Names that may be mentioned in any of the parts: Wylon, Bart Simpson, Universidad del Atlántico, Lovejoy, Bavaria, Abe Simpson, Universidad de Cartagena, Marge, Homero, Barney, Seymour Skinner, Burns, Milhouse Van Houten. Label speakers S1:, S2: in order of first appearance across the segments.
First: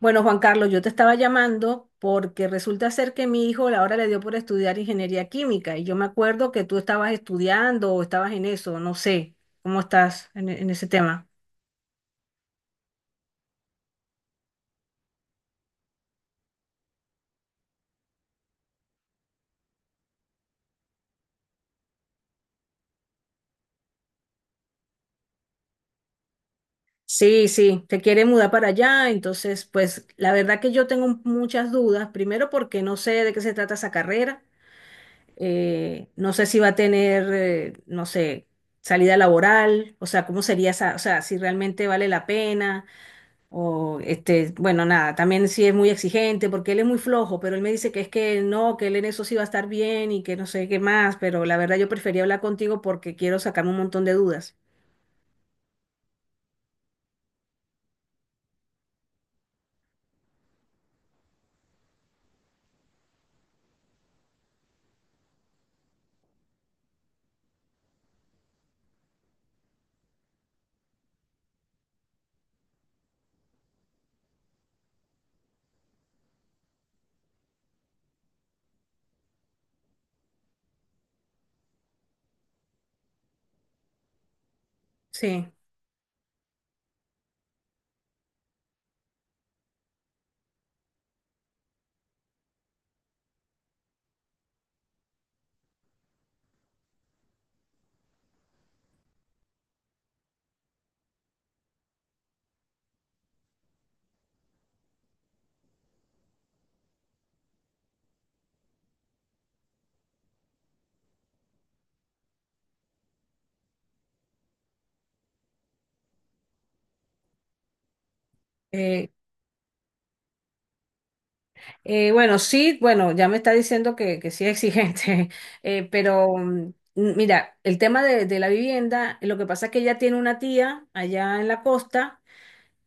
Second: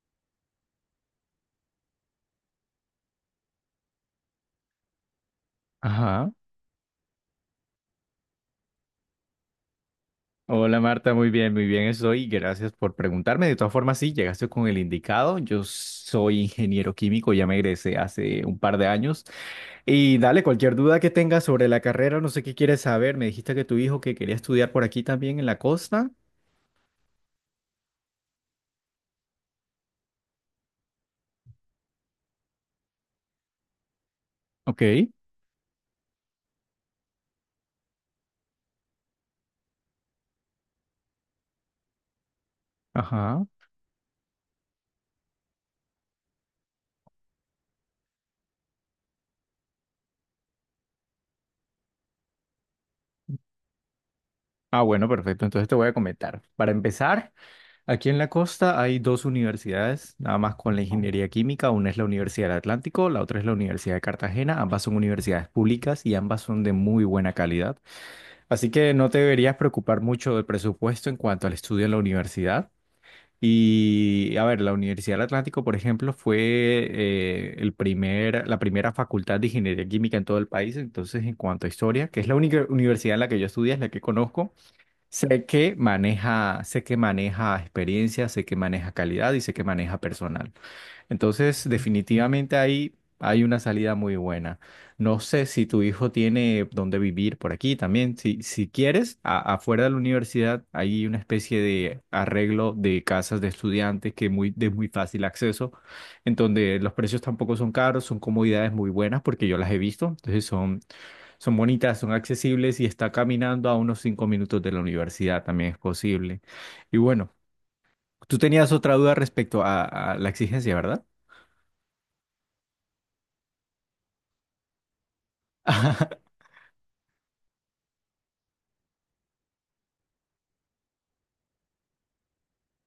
S1: Bueno, Juan Carlos, yo te estaba llamando porque resulta ser que mi hijo ahora le dio por estudiar ingeniería química y yo me
S2: Ajá.
S1: acuerdo que tú estabas estudiando o estabas en eso, no sé, ¿cómo estás en
S2: Hola
S1: ese
S2: Marta,
S1: tema?
S2: muy bien estoy. Gracias por preguntarme. De todas formas, sí, llegaste con el indicado. Yo soy ingeniero químico, ya me egresé hace un par de años. Y dale, cualquier duda que tengas sobre la carrera, no sé qué quieres saber. Me dijiste que tu hijo que quería estudiar por aquí también en la costa.
S1: Sí, sí, te quiere mudar para allá, entonces pues la verdad que yo tengo muchas dudas, primero porque no sé de qué se trata esa carrera,
S2: Ok.
S1: no sé si va a tener, no sé, salida laboral, o sea, cómo sería esa, o sea, si realmente vale la pena.
S2: Ajá.
S1: O este, bueno, nada, también sí es muy exigente porque él es muy flojo, pero él me dice que es que no, que él en eso sí va a estar bien y que no sé qué más, pero la verdad yo prefería hablar contigo porque quiero sacarme un montón de dudas.
S2: Ah, bueno, perfecto. Entonces te voy a comentar. Para empezar. Aquí en la costa hay dos universidades, nada más con la ingeniería química. Una es la Universidad del Atlántico, la otra es la Universidad de Cartagena. Ambas son universidades públicas y ambas son de muy buena calidad. Así que no te deberías preocupar mucho del presupuesto en cuanto al estudio en la universidad. Y a ver, la Universidad del Atlántico, por ejemplo, fue el primer, la primera facultad de ingeniería química en todo el país. Entonces, en cuanto a historia, que es la única universidad en la que yo estudié, es la que conozco.
S1: Sí.
S2: Sé que maneja experiencia, sé que maneja calidad y sé que maneja personal. Entonces, definitivamente ahí hay una salida muy buena. No sé si tu hijo tiene dónde vivir por aquí también. Si, si quieres, afuera de la universidad hay una especie de arreglo de casas de estudiantes que muy, de muy fácil acceso, en donde los precios tampoco son caros, son comodidades muy buenas porque yo las he visto. Entonces son bonitas, son accesibles y está caminando a unos 5 minutos de la universidad, también es posible. Y bueno, tú tenías otra
S1: eh,
S2: duda respecto a la exigencia, ¿verdad?
S1: bueno, sí, bueno, ya me está diciendo que sí es exigente, pero mira, el tema de la vivienda, lo que pasa es que ella tiene una tía allá en la costa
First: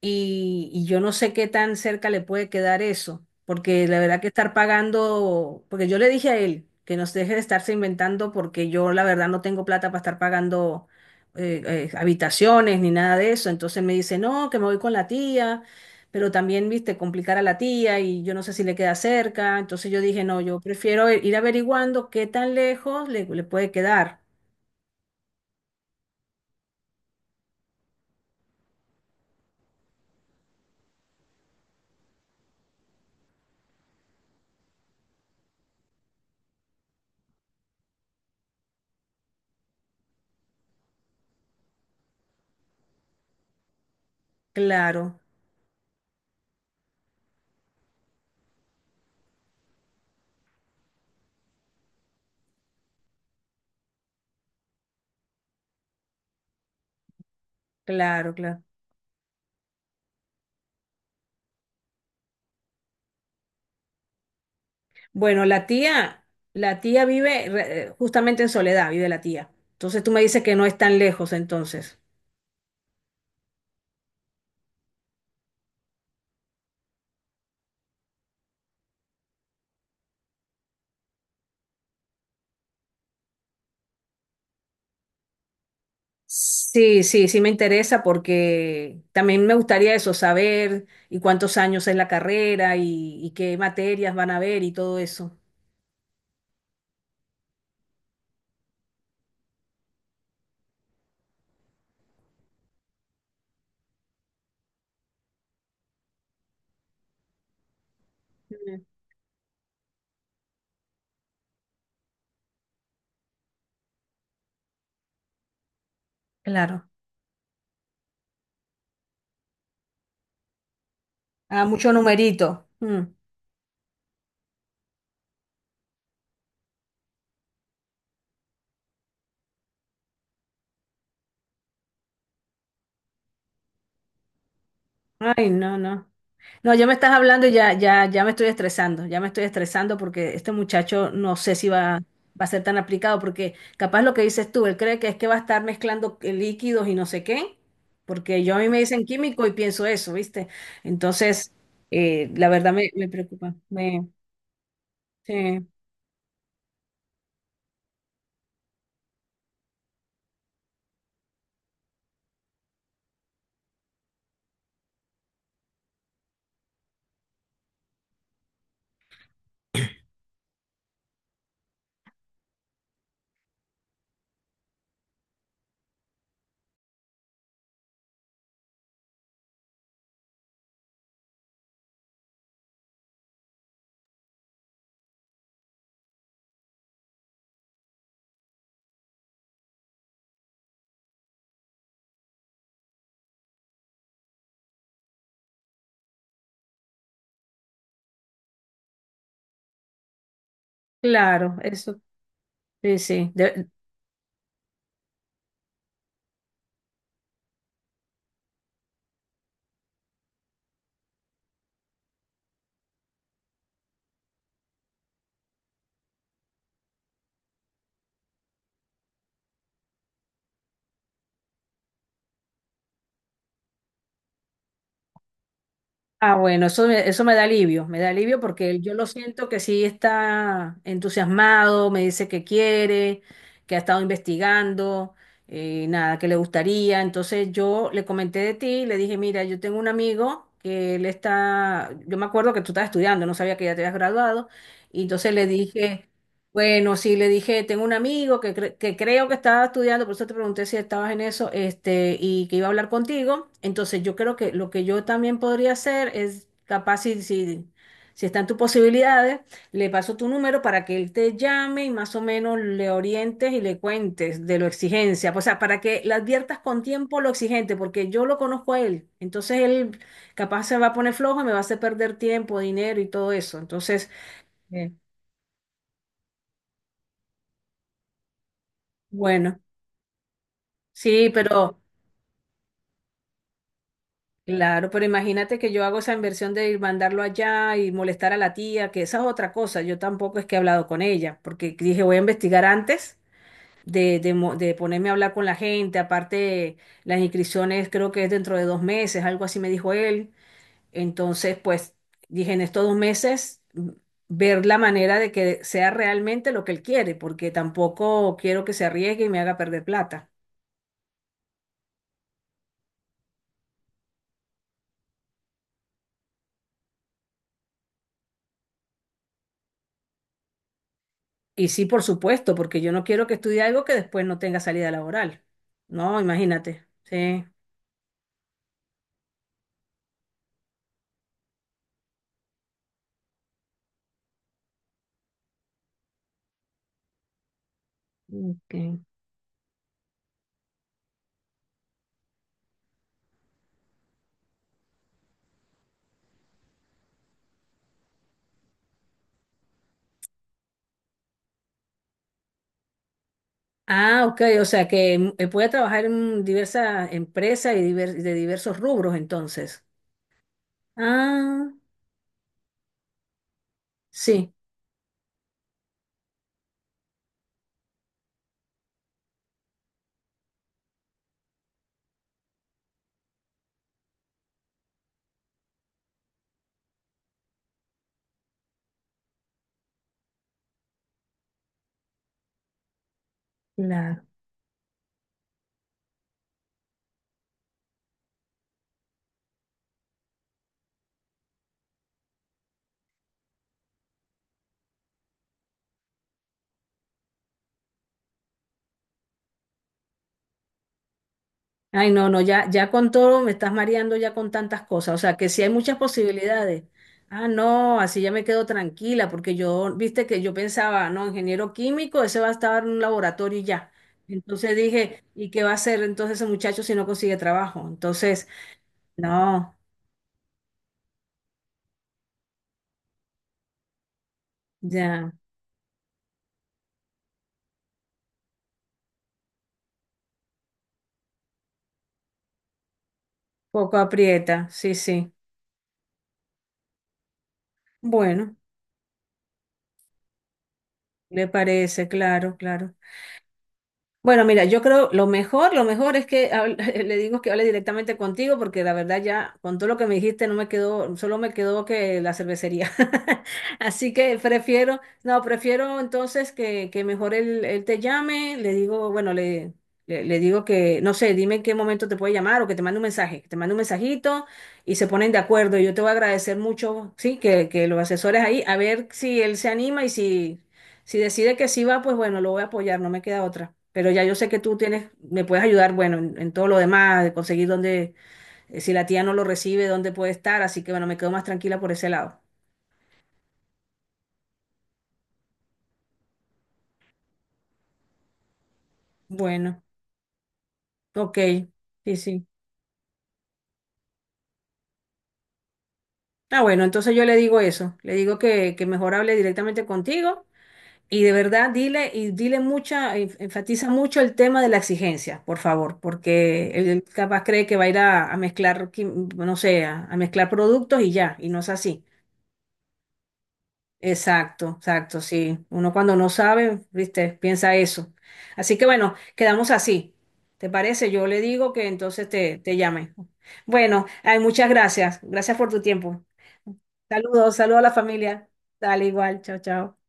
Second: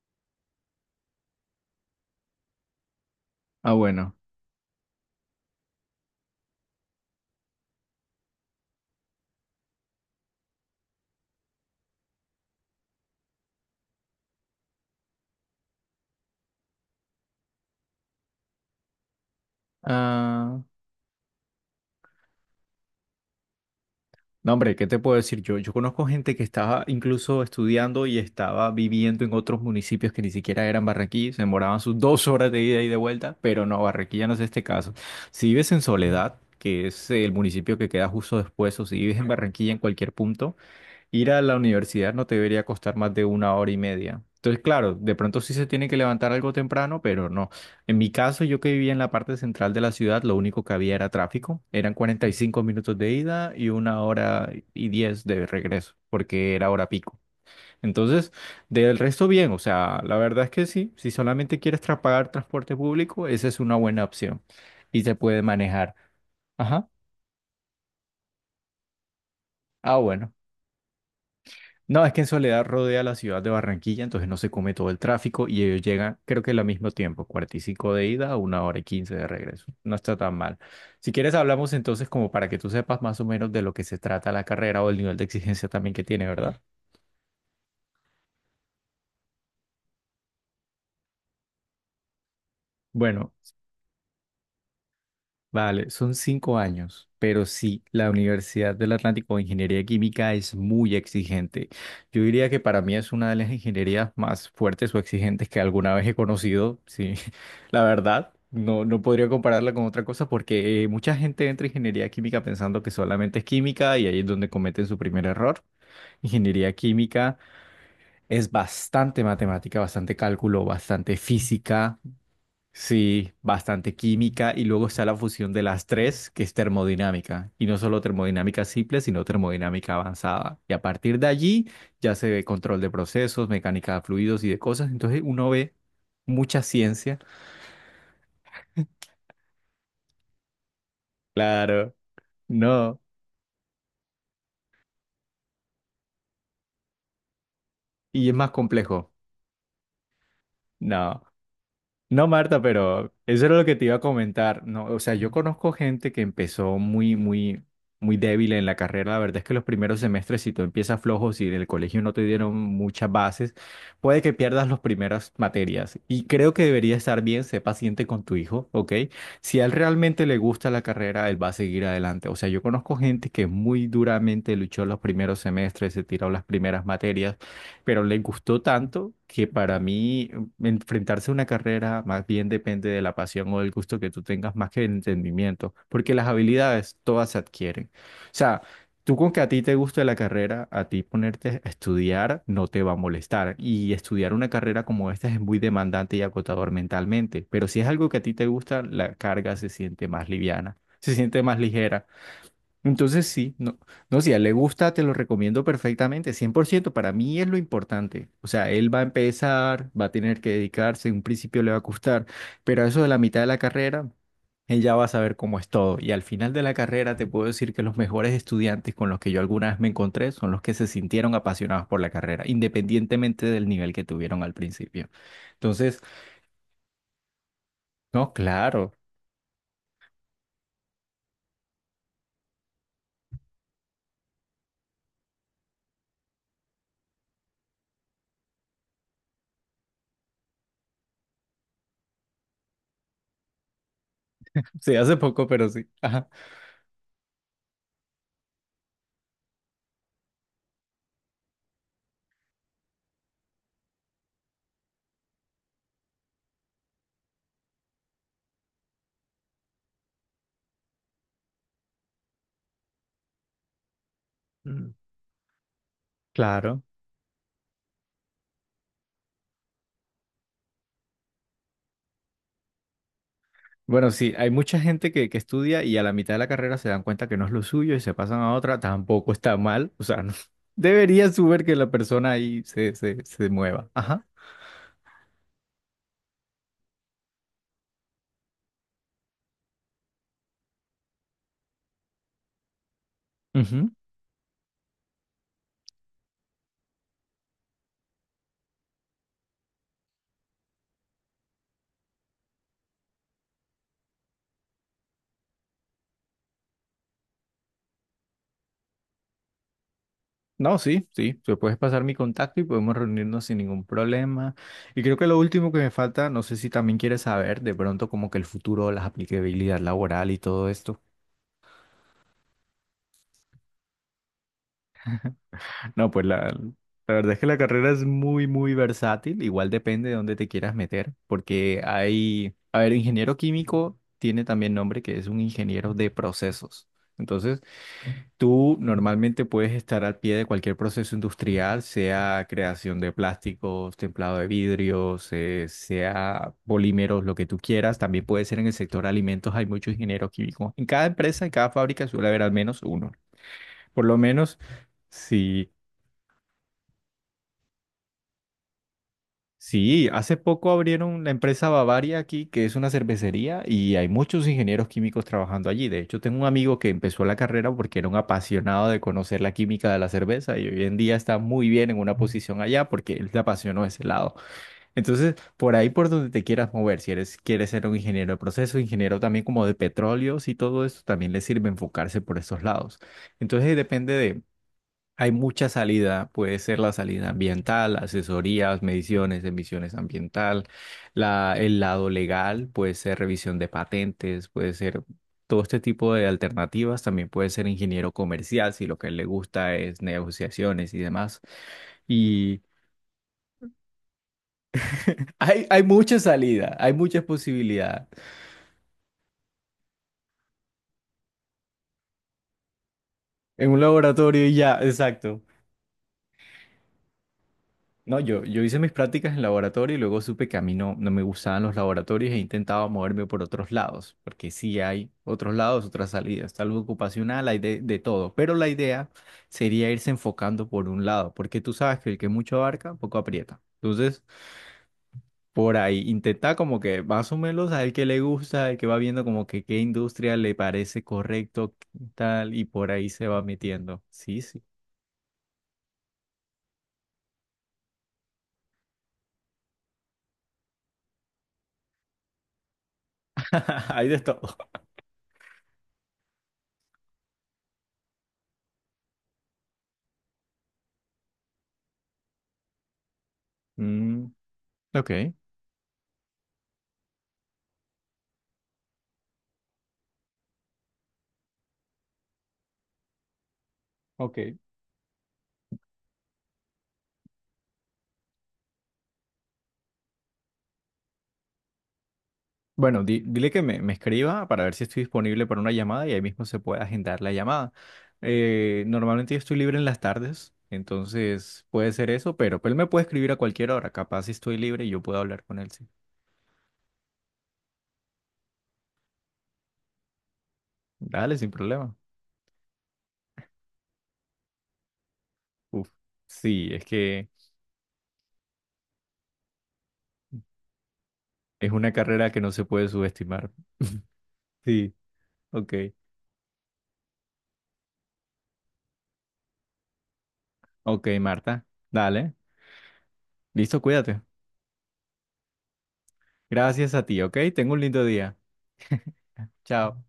S1: y yo no sé qué tan cerca le puede quedar eso,
S2: Ah,
S1: porque la
S2: bueno.
S1: verdad que estar pagando, porque yo le dije a él que nos deje de estarse inventando porque yo la verdad no tengo plata para estar pagando habitaciones ni nada de eso, entonces me dice, no, que me voy con la tía, pero también, viste, complicar a la tía y yo no sé si le queda cerca, entonces yo dije, no, yo
S2: Ah,
S1: prefiero ir averiguando qué tan lejos le puede quedar.
S2: no, hombre, ¿qué te puedo decir yo? Yo conozco gente que estaba incluso estudiando y estaba viviendo en otros municipios que ni siquiera eran Barranquilla, se demoraban sus 2 horas de ida y de vuelta, pero no, Barranquilla no es este caso. Si vives en Soledad, que es el municipio que queda justo después, o si vives en Barranquilla en cualquier punto, ir a la universidad no te debería costar más de una hora y media. Entonces, claro, de
S1: Claro,
S2: pronto sí se tiene que levantar algo temprano, pero no. En mi caso, yo que vivía en la parte central de la ciudad, lo único que había era tráfico. Eran 45 minutos de ida y una hora y 10 de regreso, porque era hora pico. Entonces,
S1: claro, claro.
S2: del resto bien, o sea, la verdad es que sí, si solamente quieres pagar transporte público, esa es una buena opción y se puede
S1: Bueno,
S2: manejar.
S1: la
S2: Ajá.
S1: tía vive justamente en Soledad, vive la tía.
S2: Ah,
S1: Entonces tú me
S2: bueno.
S1: dices que no es tan lejos, entonces.
S2: No, es que en Soledad rodea la ciudad de Barranquilla, entonces no se come todo el tráfico y ellos llegan, creo que al mismo tiempo, 45 de ida, una hora y 15 de regreso. No está tan mal. Si quieres, hablamos entonces como para que tú sepas más o menos de lo que se trata la carrera o el nivel de exigencia también que tiene, ¿verdad?
S1: Sí, sí, sí me interesa porque también me gustaría eso, saber y cuántos años es la carrera y
S2: Bueno,
S1: qué materias van a ver y todo eso.
S2: vale, son 5 años, pero sí, la Universidad del Atlántico de Ingeniería Química es muy exigente. Yo diría que para mí es una de las ingenierías más fuertes o exigentes que alguna vez he conocido, sí, la verdad.
S1: Mm.
S2: No, no podría compararla con otra cosa porque mucha gente entra a ingeniería química pensando que solamente es química y ahí es donde cometen su primer error. Ingeniería
S1: Claro.
S2: química es bastante matemática, bastante cálculo, bastante
S1: Ah, mucho
S2: física.
S1: numerito. Mm.
S2: Sí, bastante química y luego está la fusión de las tres, que es termodinámica. Y no solo termodinámica simple, sino termodinámica avanzada. Y a partir de allí ya se ve control de procesos, mecánica de fluidos y de cosas. Entonces
S1: Ay,
S2: uno ve
S1: no, no.
S2: mucha
S1: No, ya me estás
S2: ciencia.
S1: hablando y ya, ya, ya me estoy estresando, ya me estoy estresando porque este muchacho no sé si
S2: Claro,
S1: va, va a ser tan
S2: no.
S1: aplicado, porque capaz lo que dices tú, él cree que es que va a estar mezclando líquidos y no sé qué,
S2: Y es
S1: porque
S2: más
S1: yo a mí me dicen
S2: complejo.
S1: químico y pienso eso, ¿viste?
S2: No.
S1: Entonces,
S2: No,
S1: la
S2: Marta,
S1: verdad me
S2: pero eso
S1: preocupa.
S2: era lo que te iba a
S1: Me,
S2: comentar. No, o sea, yo
S1: sí,
S2: conozco gente que empezó muy, muy, muy débil en la carrera. La verdad es que los primeros semestres, si tú empiezas flojos y en el colegio no te dieron muchas bases, puede que pierdas las primeras materias. Y creo que debería estar bien, sé paciente con tu hijo, ¿ok? Si a él realmente le gusta la carrera, él va a seguir adelante. O sea, yo conozco gente que muy duramente luchó los primeros semestres, se tiró las primeras materias pero le gustó tanto que para mí enfrentarse a una carrera más bien depende de la pasión o del gusto que tú tengas más que del entendimiento, porque las habilidades todas se adquieren. O sea, tú con que a ti te guste la carrera, a ti ponerte a estudiar no te va a molestar y estudiar una carrera como esta es muy demandante y agotador mentalmente, pero si es algo que a ti te gusta, la carga se siente más liviana, se siente
S1: claro,
S2: más
S1: eso,
S2: ligera.
S1: sí,
S2: Entonces
S1: sí.
S2: sí, no, no, si a él le gusta, te lo recomiendo perfectamente, 100% para mí es lo importante. O sea, él va a empezar, va a tener que dedicarse, en un principio le va a costar, pero a eso de la mitad de la carrera, él ya va a saber cómo es todo. Y al final de la carrera te puedo decir que los mejores estudiantes con los que yo alguna vez me encontré son los que se sintieron apasionados por la carrera, independientemente del nivel que tuvieron al principio. Entonces,
S1: Ah, bueno, eso me da
S2: no,
S1: alivio porque él,
S2: claro,
S1: yo lo siento que sí está entusiasmado, me dice que quiere, que ha estado investigando, nada, que le gustaría. Entonces yo le comenté de ti, le dije, mira, yo tengo un amigo que él está, yo me acuerdo que tú estabas estudiando, no sabía que ya te habías graduado,
S2: sí,
S1: y
S2: hace
S1: entonces le
S2: poco, pero sí.
S1: dije,
S2: Ajá.
S1: bueno, sí, le dije, tengo un amigo que creo que estaba estudiando, por eso te pregunté si estabas en eso, este, y que iba a hablar contigo. Entonces, yo creo que lo que yo también podría hacer es, capaz si están tus posibilidades, le paso tu número para que él te llame y más o menos le orientes y le cuentes de lo
S2: Mm.
S1: exigencia. O sea, para que le adviertas
S2: Claro.
S1: con tiempo lo exigente, porque yo lo conozco a él. Entonces, él capaz se va a poner flojo y me va a hacer perder tiempo, dinero y todo eso.
S2: Bueno,
S1: Entonces,
S2: sí, hay mucha
S1: bien,
S2: gente que estudia y a la mitad de la carrera se dan cuenta que no es lo suyo y se pasan a otra, tampoco está
S1: bueno.
S2: mal, o sea, no, debería
S1: Sí,
S2: suber que
S1: pero
S2: la persona ahí se mueva. Ajá.
S1: claro, pero imagínate que yo hago esa inversión de ir mandarlo allá y molestar a la tía, que esa es otra cosa. Yo tampoco es que he hablado con ella, porque dije voy a investigar antes
S2: Ujú.
S1: de ponerme a hablar con la gente. Aparte, las inscripciones creo que es dentro de 2 meses, algo así me dijo él. Entonces, pues dije en estos 2 meses, ver la manera de que sea realmente lo que él quiere, porque tampoco quiero que se arriesgue y me haga perder plata.
S2: No, sí, sí, te puedes pasar mi contacto y podemos reunirnos sin ningún problema. Y creo que lo último que me falta, no sé si también quieres saber de pronto como que el futuro, las aplicabilidad laboral y todo esto.
S1: Y sí, por supuesto, porque yo no quiero que estudie algo que después no tenga salida laboral.
S2: No,
S1: No,
S2: pues
S1: imagínate.
S2: la verdad es que
S1: Sí.
S2: la carrera es muy, muy versátil. Igual depende de dónde te quieras meter, porque hay, a ver, ingeniero químico tiene también nombre que es un ingeniero de procesos. Entonces, tú
S1: Ok.
S2: normalmente puedes estar al pie de cualquier proceso industrial, sea creación de plásticos, templado de vidrios, sea polímeros, lo que tú quieras. También puede ser en el sector alimentos, hay muchos ingenieros químicos. En cada empresa, en cada fábrica suele haber al menos uno. Por lo
S1: Ah, ok,
S2: menos,
S1: o sea que puede
S2: si
S1: trabajar en diversas empresas y de diversos rubros entonces.
S2: sí, hace poco abrieron la empresa
S1: Ah,
S2: Bavaria aquí, que es una cervecería, y hay muchos
S1: sí.
S2: ingenieros químicos trabajando allí. De hecho, tengo un amigo que empezó la carrera porque era un apasionado de conocer la química de la cerveza y hoy en día está muy bien en una posición allá porque él le apasionó ese lado. Entonces, por ahí por donde te quieras mover, si eres, quieres ser un ingeniero de proceso, ingeniero también como de petróleos y todo eso, también le sirve enfocarse por esos lados. Entonces,
S1: Claro.
S2: depende hay mucha salida, puede ser la salida ambiental, asesorías, mediciones, emisiones ambiental, la, el lado legal, puede ser revisión de patentes, puede ser todo este tipo de alternativas, también puede ser ingeniero comercial si lo que le gusta es negociaciones y demás.
S1: Ay, no, no,
S2: Y
S1: ya con todo me estás mareando ya con tantas cosas. O sea, que sí
S2: hay,
S1: hay
S2: hay
S1: muchas
S2: mucha salida,
S1: posibilidades.
S2: hay muchas
S1: Ah, no,
S2: posibilidades.
S1: así ya me quedo tranquila, porque yo, viste que yo pensaba, no, ingeniero químico, ese va a estar en un laboratorio y
S2: En un
S1: ya.
S2: laboratorio y
S1: Entonces
S2: ya,
S1: dije,
S2: exacto.
S1: ¿y qué va a hacer entonces ese muchacho si no consigue trabajo?
S2: No, yo,
S1: Entonces,
S2: yo hice mis prácticas en
S1: no,
S2: laboratorio y luego supe que a mí no, no me gustaban los laboratorios e intentaba moverme por otros lados, porque sí hay
S1: ya,
S2: otros lados, otras salidas, tal vez ocupacional, hay de todo, pero la idea sería irse enfocando por un lado, porque tú sabes que el que mucho abarca, poco aprieta.
S1: poco
S2: Entonces,
S1: aprieta, sí, sí.
S2: por ahí intenta como que más o menos al que le
S1: Bueno,
S2: gusta, al que va viendo como que qué industria le parece
S1: le
S2: correcto, qué
S1: parece,
S2: tal,
S1: claro,
S2: y por
S1: claro.
S2: ahí se va metiendo. Sí,
S1: Bueno,
S2: sí.
S1: mira, yo creo lo mejor es le digo que hable directamente contigo porque la verdad ya con todo lo que me dijiste no me quedó, solo me quedó que la cervecería.
S2: Hay
S1: Así
S2: de
S1: que
S2: todo.
S1: prefiero, no, prefiero entonces que mejor él te llame, le digo, bueno, le digo que, no sé, dime en qué momento te puede llamar o que te mande un mensaje, que te mande un
S2: Mm,
S1: mensajito y se
S2: ok.
S1: ponen de acuerdo. Yo te voy a agradecer mucho, sí, que los asesores ahí, a ver si él se anima y si... Si decide que sí va, pues bueno, lo voy a apoyar, no me queda otra. Pero ya yo sé
S2: Ok.
S1: que tú tienes, me puedes ayudar, bueno, en todo lo demás, de conseguir dónde, si la tía no lo recibe, dónde puede estar, así que bueno, me quedo más tranquila por ese lado.
S2: Bueno, dile que me escriba para ver si estoy disponible para una llamada y ahí mismo se puede agendar la llamada. Normalmente yo estoy libre
S1: Bueno,
S2: en las tardes,
S1: ok,
S2: entonces puede ser
S1: sí,
S2: eso,
S1: sí.
S2: pero pues, él me puede escribir a cualquier hora. Capaz si estoy libre y yo puedo hablar con él, sí.
S1: Ah, bueno, entonces yo le digo eso, le digo que mejor hable directamente contigo y de
S2: Dale, sin
S1: verdad
S2: problema.
S1: dile y dile mucha, enfatiza mucho el tema de la exigencia, por
S2: Uf,
S1: favor,
S2: sí,
S1: porque
S2: es
S1: él
S2: que
S1: capaz cree que va a ir a mezclar, no sé, a mezclar productos y ya, y no es
S2: es una
S1: así.
S2: carrera que no se puede subestimar.
S1: Exacto,
S2: Sí,
S1: exacto, sí.
S2: ok.
S1: Uno cuando no sabe, viste, piensa eso. Así que bueno, quedamos así. ¿Te
S2: Ok,
S1: parece? Yo le
S2: Marta,
S1: digo que entonces
S2: dale.
S1: te llame.
S2: Listo,
S1: Bueno,
S2: cuídate.
S1: ay, muchas gracias. Gracias por tu tiempo.
S2: Gracias a ti, ok.
S1: Saludos,
S2: Tengo
S1: saludos
S2: un
S1: a la
S2: lindo día.
S1: familia. Dale igual, chao, chao.
S2: Chao.